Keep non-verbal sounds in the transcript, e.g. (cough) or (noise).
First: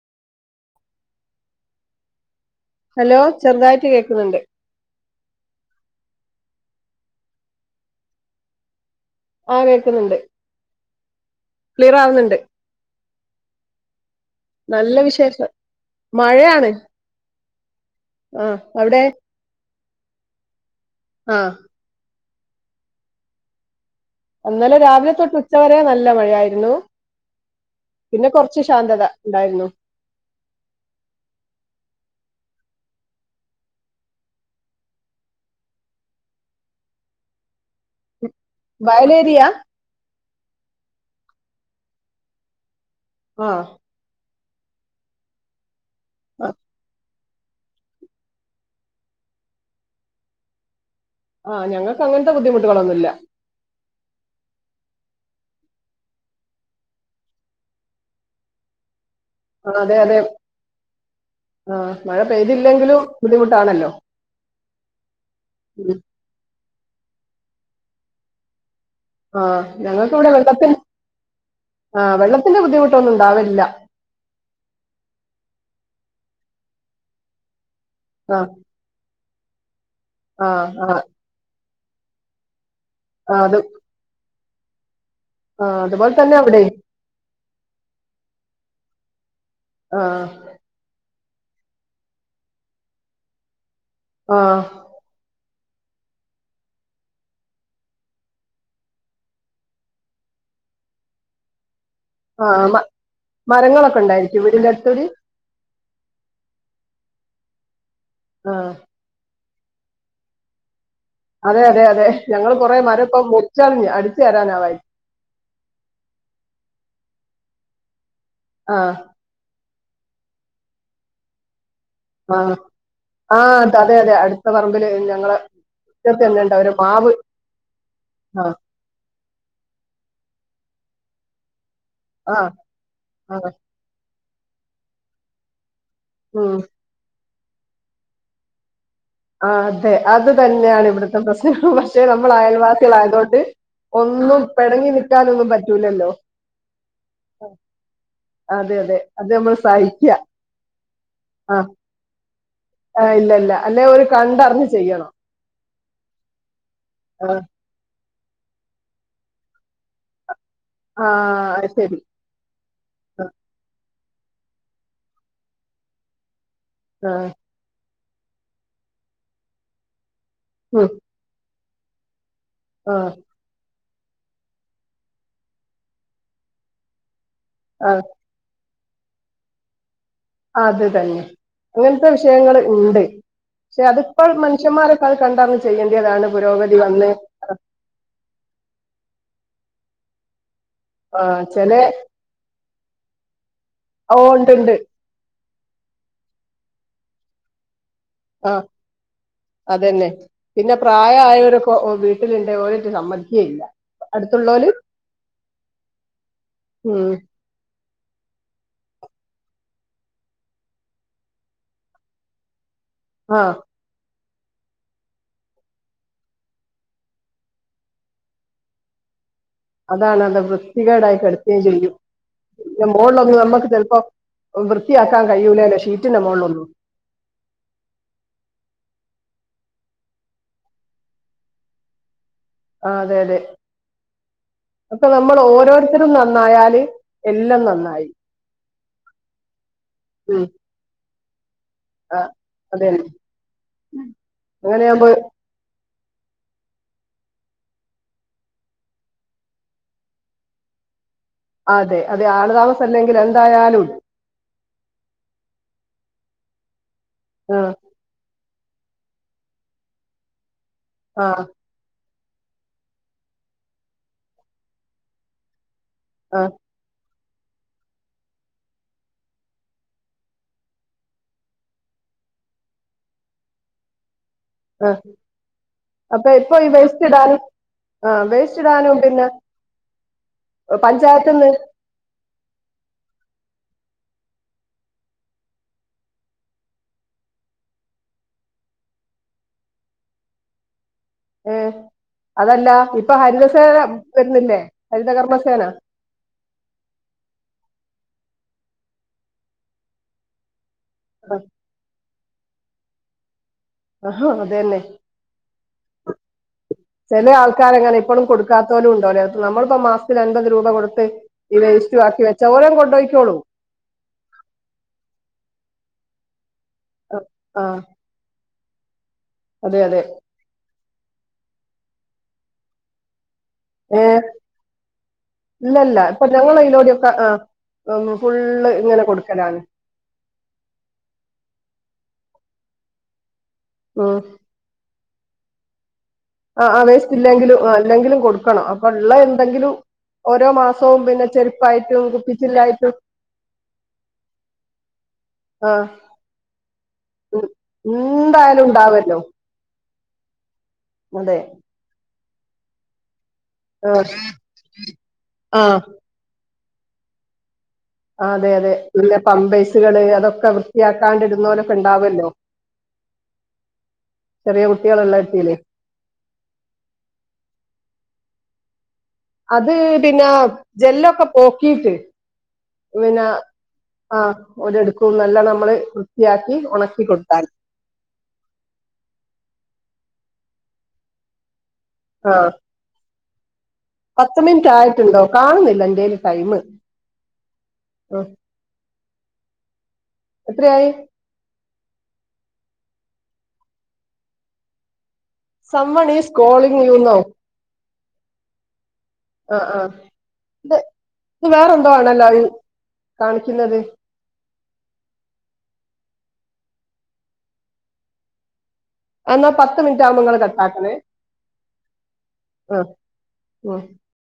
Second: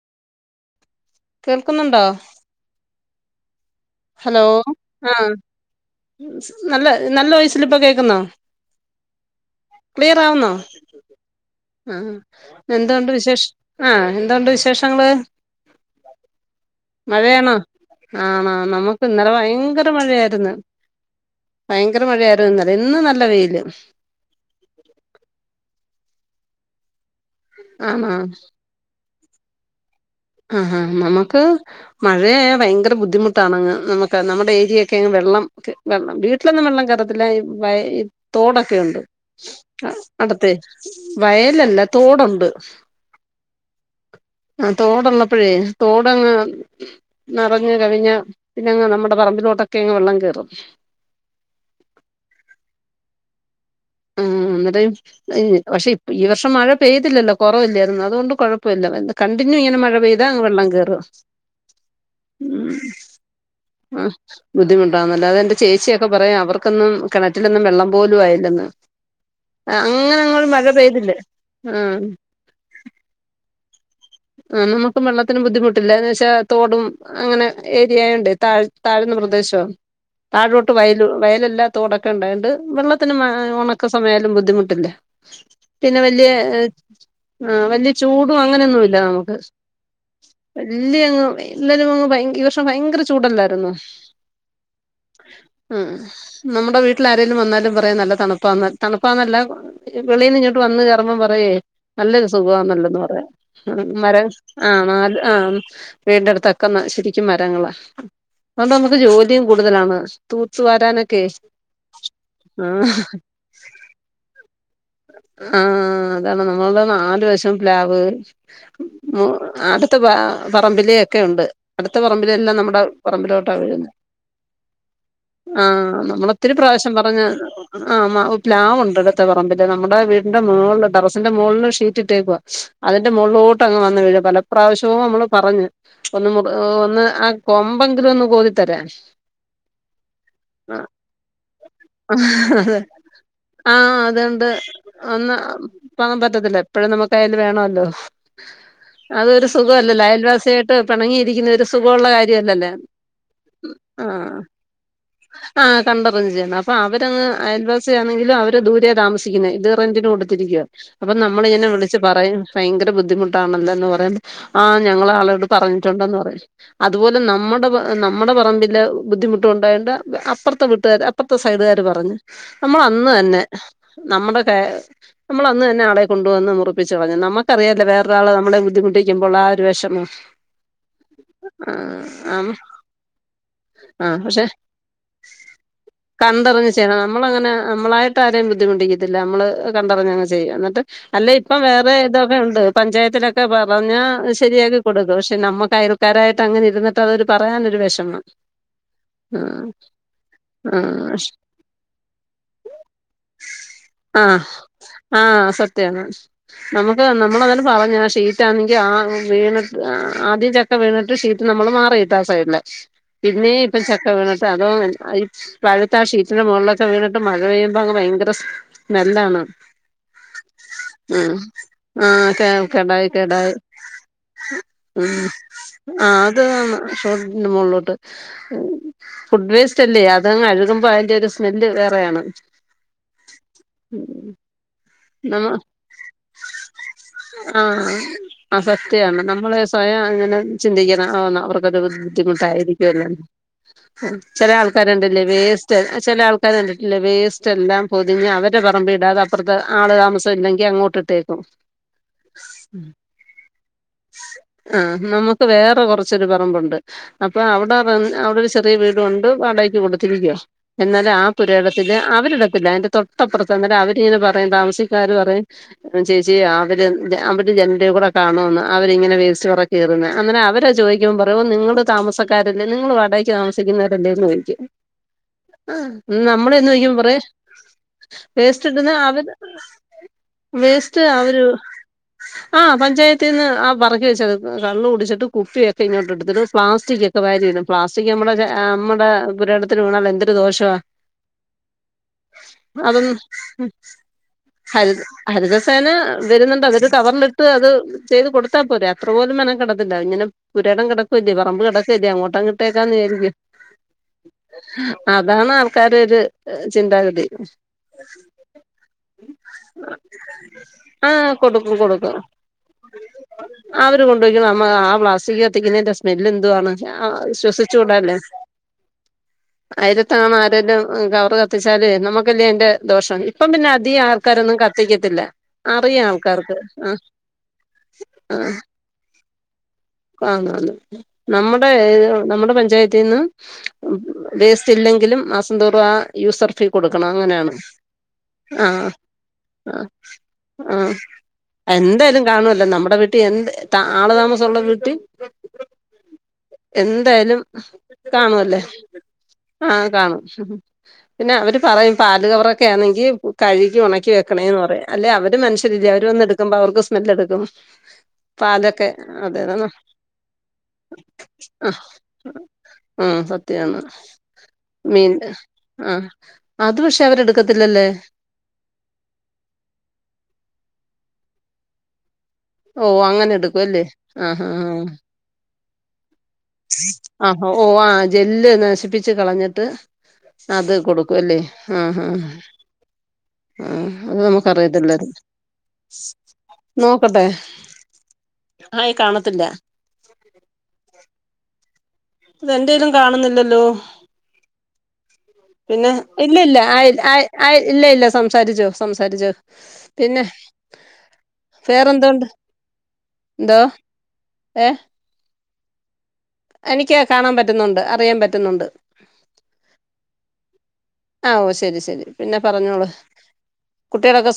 കേൾക്കുന്നുണ്ടോ ഹലോ ചെറുതായിറ്റ് കേക്ക്ന്ന്ണ്ട് ഹലോ ആഹ് നല്ല നല്ല വോയിസ്‌ല് പ്പോ കേക്ക്ന്നോ ആ കേക്ക്ന്നുണ്ട് ആഹ് എന്തോണ്ട് വിശേഷ ആഹ് എന്തോണ്ട് നല്ല വിശേഷങ്ങള് വിശേഷം മഴയാണ് മഴയാണോ ആ ആണോ അവിടെ നമുക്ക് ന്നലെ ഭയങ്കര മഴയായിരുന്നു ആ ഭയങ്കര മഴയാര്ന്നു ന്നലെ ന്നും നല്ല വെയില് ന്നലെ രാവിലെ തൊട്ട് ഉച്ചവരെ നല്ല മഴായിരുന്നു ആണോ പിന്നെ കൊർച്ച് ശാന്തത ണ്ടായിര്ന്നു ആഹാ നമുക്ക് മഴയായ ഭയങ്കര ബുദ്ധിമുട്ടാണ്ങ്ങ് നമുക്ക് നമ്മുടെ ഏരിയൊക്കെങ്ങ് വെ ള്ളം വെള്ളം വീട്ടിലൊന്നും വെള്ളം കേറത്തില്ല വയി തോടൊക്കെയുണ്ട് വയലേരിയ അടുത്തെ വയലല്ല തോടുണ്ട് ആഹ് ആ തോടുള്ളപ്പഴേ തോടങ്ങ് ആ, നെറഞ് കവിഞ്ഞ് പിന്നങ്ങ് നമ്മുടെ പറമ്പിലോട്ടൊക്കെ ങ്ങ് വെള്ളം കേറും ആഹ് ഞങ്ങക്ക് അങ്ങൻത്തെ ബുദ്ധിമുട്ടുകളൊന്നുല്ല ഉം ന്നട്ട് ഹ് പക്ഷെ ഈ വർഷം മഴ പെയ്തില്ലല്ലോ കൊറവില്ലേർന്നോ അതുകൊണ്ട് കൊഴപ്പല്ല കണ്ടിന്യൂ ആ ങ്ങനെ മഴ അതെ അതെ പെയ്താ ങ് വെള്ളം കേറും ആ മഴ ഉം പെയ്തില്ലെങ്കിലും ബുദ്ധിമുട്ടാണല്ലോ ആഹ് ബുദ്ധിമുട്ടാന്നുല്ല അതെന്റെ ഉം. ചേച്ചിയൊക്കെ പറയും അവർ ക്കൊന്നും കിണറ്റിലൊന്നും വെള്ളം പോലും ആയില്ലന്ന് ആ ഞങ്ങൾക്ക്വ്ടെ വെള്ളത്തിൻ പെയ്തില്ലേ ആ വെള്ളത്തിന്റെ ബുദ്ധിമുട്ടൊന്നും ണ്ടാവേല്ല ആ നമുക്ക് വെള്ളത്തിന് ബുദ്ധിമുട്ടില്ല എന്ന് വെച്ചാ തോടും അങ്ങനെ ഏരിയയുണ്ട് ആ താഴ് താഴ്ന്ന പ്രദേശം ആ താഴോട്ട് ആ വയൽ വയലല്ല തോടൊക്കെ ണ്ടായണ്ട് വെള്ളത്തിന് ആ, അത് ഉണക്ക സമയാലും ബുദ്ധിമുട്ടില്ല ആ പിന്നെ അതുപോലെ വല്ല്യ തന്നെ അവിടെ ആ വല്ല്യ ചൂടും അങ്ങനെയൊന്നും ല്ല നമുക്ക് ആ വല്ല്യ ങ് എല്ലരും അങ് ഭയൻ ഈ വർഷം ഭയങ്കര ചൂടല്ലായിരുന്നോ ആഹ് ഉം നമ്മുടെ വീട്ടിൽ ആരേലും വന്നാലും പറയാ നല്ല തണുപ്പാ ന്ന് തണുപ്പാന്നല്ല വെളിൽന്നിങ്ങട്ട് വ ന്ന് കേറുമ്പം പറയേ നല്ലൊരു ആ സുഖവാ മ- നല്ലന്ന് പറയാ ഉം മരങ്ങളൊക്കെ മര ഉണ്ടായിരിക്കും വീടിന്റെ ആ അടുത്തൊരു നൽ ആഹ് വീട്ന്റെ അടുത്തൊക്കെ ന്ന ശരിക്കും മരങ്ങള ആ അതൊ മ്മക്ക് ജോ യും കൂടുതലാണ് തൂത്തു വാരാനൊ അതെ അതെ അതെ ഞങ്ങള് കൊറേ മര പ്പ മുറിച്ചെറിഞ് അടിച്ചു വാരാനാവായി ഹാ അതാണ് നമ്മൾത് നാ ല് വശം പ്ലാവ് ആ അടുത്ത പ പറമ്പിലൊക്കെയുണ്ട് അടുത്ത ആ പറമ്പിലെല്ലാം നമ്മുടെ ആ പറമ്പിലോട്ടാ വര ത- അതെ അതെ അടുത്ത പറമ്പില് ഞങ്ങളെ ആഹ് മുറ്റത്ത് നമ്മളൊ തന്നെ ത്തിരി ഉണ്ട് ഒരു പ്രാശ്യം മാവ് വെറക് ആ മാവ് പ്ലാവുണ്ട് ട്ത്തെ പറമ്പില് നമ്മുടെ വീ വീടിന്റെ മോളില് ടെറസിന്റെ മുകളിൽ ഷീറ്റ് ആ ഇട്ടേക്കുവാ അതിന്റെ ആ മുകളിലോട്ട് അങ്ങ് വന്ന് പലപ്രാവശ്യവും നമ്മള് പറഞ്ഞു ഒന്ന് ഉം ഒന്ന് ആ കൊമ്പെങ്കിലും ഒന്ന് കോതിത്തരാൻ ആഹ് അതെ അത് തന്നെയാണ് ഇവിടുത്തെ പ്രശ്നങ്ങൾ പക്ഷെ നമ്മൾ അതെ അയൽവാസികളായതുകൊണ്ട് ആഹ് ഒന്നും അതോണ്ട് പിടങ്ങി ഒന്ന് നിൽക്കാനൊന്നും പറ്റൂലല്ലോ പോകാൻ പറ്റത്തില്ല എപ്പോഴും നമുക്ക് അയൽ വേണല്ലോ അതെ അതെ അത് അതൊരു നമ്മൾ സുഖല്ലല്ലോ സഹിക്കുക അയൽവാസിയായിട്ട് പിണങ്ങിയിരിക്കുന്നെ ആ ഒരു സുഖമുള്ള കാര്യമല്ലല്ലോ ആ ഇല്ലല്ല അല്ലെ ഓര് കണ്ടറിഞ്ഞ് ചെയ്യണം ആ കണ്ടറിഞ്ഞ് ചെയ്യണം അപ്പം അവരങ്ങ് ആ അയൽവാസി ആണെങ്കിലും അവര് ദൂരെയാ താമസിക്കുന്നെ ഇത് റെന്റിന് കൊടു ത്തിരിക്കുവാ ആ അപ്പൊ നമ്മളിങ്ങനെ ശരി വിളിച്ച് പറയും ഭയങ്കര ആ ബുദ്ധിമുട്ടാണല്ലോ എന്ന് പറയും ആ ഞങ്ങള് ആളോട് പറഞ്ഞിട്ടുണ്ടെന്ന് പറയും ആ അതുപോലെ നമ്മുടെത് നമ്മുടെ പറമ്പില് ബുദ്ധിമുട്ട് ഉണ്ടായോണ്ട് അപ്പുറത്തെ ഉം, വീട്ടുകാർ അപ്പറത്തെ സൈഡുകാര് പറഞ്ഞ് നമ്മള് ആ അന്ന് തന്നെ നമ്മുടെ കെ നമ്മള് അന്ന് തന്നെ ആളെ കൊണ്ടുവന്ന് മുറിപ്പിച്ച് കളഞ്ഞു നമ്മ മ്മക്ക് അറിയാല്ലോ ആ വേറൊരാള് നമ്മളെ ബുദ്ധിമുട്ടിക്കുമ്പോൾ ആ ഒരു വിഷമം അത് തന്നെ അങ്ങനത്തെ ആഹ് വിഷയങ്ങള് ഇണ്ട് പക്ഷെ അതിപ്പോൾ മനുഷ്യൻമാര് കണ്ടറിഞ്ഞു ചെയ്യണം നമ്മളങ്ങനെ നമ്മളായിട്ട് ആരെയും ബുദ്ധിമുട്ടിക്കത്തില്ല നമ്മള് നമ്മക്ക് കണ്ടറിഞ്ഞങ്ങ് ചെയ്യാം എന്ന ട്ട് ആ അല്ല ഇപ്പൊ ചെലെ വേറെ ഇതൊക്കെ ഉണ്ട് പഞ്ചായത്തിലൊക്കെ പറഞ്ഞാ ഓ ഉണ്ട്ണ്ട് ശരിയാക്കി കൊടുക്കും പക്ഷെ നമ്മക്ക് അയൽക്കാരായിട്ട് അങ്ങനെ ഇരുന്നിട്ട് അതൊരു പറയാനൊരു വിഷമം ആ ആഹ് അതന്നെ പിന്നെ ആഹ് പ്രായമായവരൊക്കെ വീട്ടിലുണ്ടേ ഓരോറ്റ് സമ്മതിക്കേം ഇല്ല ആഹ് ആ റ്റ് നമുക്ക് ഉം നമ്മളത് പറഞ്ഞ് ഷീറ്റാണെങ്കിൽ ആ വീണട്ട് ആദ്യം ചക്ക വീണിട്ട് ഷീറ്റ് നമ്മള് മാറിയിട്ട് ആ സൈഡിലെ ആ പിന്നെയും ഇപ്പം ചക്ക വീണ ട്ട് അതോ ഈ പഴുത്ത ആ ഷീറ്റിന്റെ മുകളിലൊക്കെ വീണിട്ട് മഴ പെയ്യുമ്പോൾ അങ്ങ് ഭയങ്കര സ്മെല്ലാണ് അതാണ് അത് വൃത്തികേടായി ആഹ് കിടക്കുകയും ചെയ്യും ആഹ് കെ പിന്നെ കെടായി മോളിലൊന്ന് കെടായി നമ്മുക്ക് ചിലപ്പോ ഉം വൃത്തിയാക്കാൻ കഴിയൂലല്ലോ ഷീറ്റിന്റെ ആഹ് അത് മോളിലൊന്നും ഷോട്ടിന്റെ മോളിലോട്ട് ഫുഡ് വേസ്റ്റ് അല്ലേ അതങ്ങ് അഴുകുമ്പോ അതിന്റെ ഒരു സ്മെല്ല് വേറെയാണ് ആഹ് അതെ അതെ ഉം അപ്പൊ നമ്മൾ നമ്മ ഓരോരുത്തരും നന്നായാല് എല്ലാം ആഹ് നന്നായി ആഹ് സത്യാണ് (unintelligible) അങ്ങനെ ഉം ചിന്തിക്കണം ആന്ന് ഒര് ആ അതെ ബുദ്ധിമുട്ടായിരിക്കുമല്ലോ ചില ആൾക്കാര് അങ്ങനെയാകുമ്പോ കണ്ടില്ലേ വേസ്റ്റ് ചില ആൾക്കാര് കണ്ടിട്ടില്ലേ വേസ്റ്റ് എല്ലാം പൊതിഞ്ഞ് അവരെ പറമ്പിൽ ഇടാതെ അപ്പറത്തെ ആള് താമസം ഇല്ലെങ്കി അങ്ങോട്ടിട്ടേ ക്കും അതെ അതെ ആളുതാമസം അല്ലെങ്കിൽ എന്തായാലും ഉണ്ട് ആഹ് നമ്മുക്ക് വേറെ കൊറച്ച് ച്ചൊര് പറമ്പുണ്ട് അപ്പൊ ആ അവിടെ റെ അവിടെ ഒരു ചെറിയ വീട് ഉണ്ട് വാടകക്ക് കൊടുത്തിരിക്കുവാ എന്നാലും ആ പുരയിടത്തില് അവരിടത്തില്ല അതിന്റെ തൊട്ടപ്പുറത്ത് അന്നാരം അവരിങ്ങനെ പറ പറയും താമസിക്കാര് പറയും ചേച്ചി ആ അവര് അവര് ജനലി കൂടെ കാണുമെന്ന് അവരിങ്ങനെ വേസ്റ്റ് പെറുക്കി എറിയുന്നെ അന്നാരം അവര് ചോദിക്കുമ്പം പറയയും ഓ നിങ്ങള് താ താമസക്കാരല്ലേ നിങ്ങള് വാടകക്ക് താമിക്കുന്നവരല്ലേന്ന് ചോ ദിക്കും ആ ആഹ് അപ്പൊ നമ്മള് ഇപ്പൊ ഈ ചെന്ന് ചോദിക്കുമ്പം വേസ്റ്റ് പറയും ഇടാനും വേസ്റ്റ് ഇടുന്നെ ഇടാനും അവ പിന്നെ വേസ്റ്റ് പഞ്ചായത്തിൽ അവര് ആഹ് പഞ്ചായത്ത്‌ ത്തീന്ന് നിന്ന് ആ പറക്കി വച്ചത് കള്ള് കുടിച്ചിട്ട് കുപ്പിയൊക്കെ ഇങ്ങോട്ട് എടുത്തിടും പ്ലാസ്റ്റിക്കൊക്കെ വാരി ഇടും പ്ലാസ്റ്റിക്ക്‌ നമ്മ നമ്മള് പക്ഷെ ആഹ് നമ്മടെ പുരയിടത്തില് വീണാൽ എന്തൊരു ദോഷവാ നിന്ന് അതല്ല ഇപ്പൊ അതൊന്നും ഉം ഹരിതസേന വരുന്നില്ലേ ഹരി ഹരിതകർമ്മസേന ഹരിതസേന വരുന്നുണ്ട് അവര് കവറിലിട്ട് അത് ചെയ്ത് കൊടുത്താ പോരേ അത്ര പോലും മെനക്കെടത്തില്ല ഇങ്ങനെ പുരയിടം കിടക്കുവല്ലേ ആ, പറമ്പ് കിടക്കുവല്ലേ അങ്ങോ ട്ടങ്ങ് ഇട്ടേക്കാന്ന് വിയാരിക്കും ആ ഹാ അതേനേ ആൾക്കാരുടെ ഒരു ഏഹ്, ചെല ചിന്താഗതി ആൾക്കാരങ്ങന ഇപ്പളും കൊടുക്കാത്ത (unintelligible) നമ്മളിപ്പ മാസത്തിൽ അമ്പത് രൂപ കൊടുത്ത് ആഹ് ഈ കൊടുക്കും വേസ്റ്റ് വാക്കി വെച്ച ഓരങ്ങ് കൊണ്ടുയിക്കോളും ആ ആവര് കൊണ്ടപോയ് ആ പ്ലാസ്റ്റിക്ക് കത്തിക്കുന്നതിന്റെ സ്മെല്ലെന്തുവാണ് ആ, ആ ശ്വസിച്ചുകൂടല്ലേ. അതെ അതെ അയിലത്തങ്ങാണും ആരേല്ലും ഉം കവറ് കത്തിച്ചാല് നമ്മുക്കല്ലേ അയി ന്റെ ദോഷം ഇപ്പം പിന്ന ഏ അധികം ആൾക്കാരൊന്നും കത്തിക്കത്തില്ല ഇല്ലല്ല അറിയാം ഇപ്പൊ ആൾക്കാർക്ക് ഞങ്ങളെ ആ ഇതിലൂടെയൊക്കെ (unintelligible) ഫുള്ള് ഇങ്ങനെ കൊടുക്കലാണ്. ആന്നാന്ന്‌ നമ്മ നമ്മുടെ പഞ്ചായത്തിന്ന് ഉം. വേസ്റ്റ് ഇല്ലെങ്കിലും മാസംന്തോറും ആ യൂസർ ആ ഫീ ആ കൊടുക്കണം. വേസ്റ്റ് അങ്ങനേ ണ്. ഇല്ലെങ്കിലും ആ, ഇല്ലെങ്കിലും കൊടുക്കണം ആ അപ്പൊ ഉള്ള എന്തെങ്കിലും ആ ഓരോ ആ മാസവും പിന്നെ ചെരുപ്പായിട്ടും എന്തായലും കാണുവല്ലോ കുപ്പിച്ചില്ലായിട്ടും നമ്മുടെ വീട്ടി എന്ത് ആള് താമസം ഒള്ള വീട്ടി ആ എന്തായാലും കാണുവല്ലേ എന്തായാലും ഉണ്ടാവല്ലോ ആ കാണും. പിന്നെ അതെ അവര് പറയും പാല് കവറൊക്കെ ആന്നെങ്കി കഴുകി ആഹ് ഒണക്കി വെക്കണേന്ന് പറയും. അല്ലെ അവര് ആഹ് മനുഷ്യരല്ലേ അവര് വന്നെടുക്കുമ്പോ അവർക്ക് സ്മെല്ലെടുക്കും. അതെ അതെ പാലോക്കെ പിന്നെ അതെ ന്ന പമ്പേഴ്സുകള് അതൊക്കെ ആ വൃത്തിയാക്കാണ്ടിരുന്നോലൊക്കെ ഉണ്ടാവല്ലോ ആ സത്യാന്ന് ചെറിയ മീൻ കുട്ടികളുള്ള ഇടത്തില് ആ അത് പക്ഷെ അവരെടുക്ക ഇല്ലല്ലേ അത് പിന്നെ ജെല്ലൊക്കെ പോക്കീട്ട്. ഓ പിന്ന അങ്ങനെ എടുക്കുവല്ലേ ആ ആഹാ ഒരെടുക്കും ന്നല്ല നമ്മള് വൃത്തിയാക്കി ഉണക്കി അ കൊടുത്താൽ ഒ ഓ ആ ജെല്ല് നശിപ്പിച്ച് കളഞ്ഞിട്ട് അത് കൊടുക്കും അല്ലേ ആ ആ ആഹ് ആ അത് പത്ത് മിനിറ്റ് നമുക്കറിയത്തില്ലാരുന്നു ആയിട്ടുണ്ടോ കാണുന്നില്ല എന്റെല് ടൈമ് നോക്കട്ടെ. ആഹ് ആയി കാണത്തില്ല എത്രയായി. അതെന്റെലും കാണുന്നില്ലല്ലോ പിന്നെ സംവൺ ഈസ് ഇല്ല ഇല്ല കോളിങ് ആയി യുന്നോ ആയി ആയി ഇല്ല ഇല്ല സംസാരിച്ചോ സംസാരിച്ചോ ആഹ് ആഹ് പിന്നെ ഇത് ഇത് വേറെന്തോ വേറെന്തോണ്ട് ആണല്ലോ എന്തോ കാണിക്കുന്നത്. ഏ എനിക്ക് കാണാൻ പറ്റുന്നുണ്ട്. അറിയാൻ പറ്റുന്നുണ്ട്. എന്നാ പത്ത് മിനിറ്റ് ആവുമ്പോ ഇങ്ങള് കട്ടാക്കണേ ആ ഓ ശരി ശരി പിന്നെ പറഞ്ഞോളൂ. ആഹ് ഉം കുട്ട്യേളെക്കെ സ്‌കൂ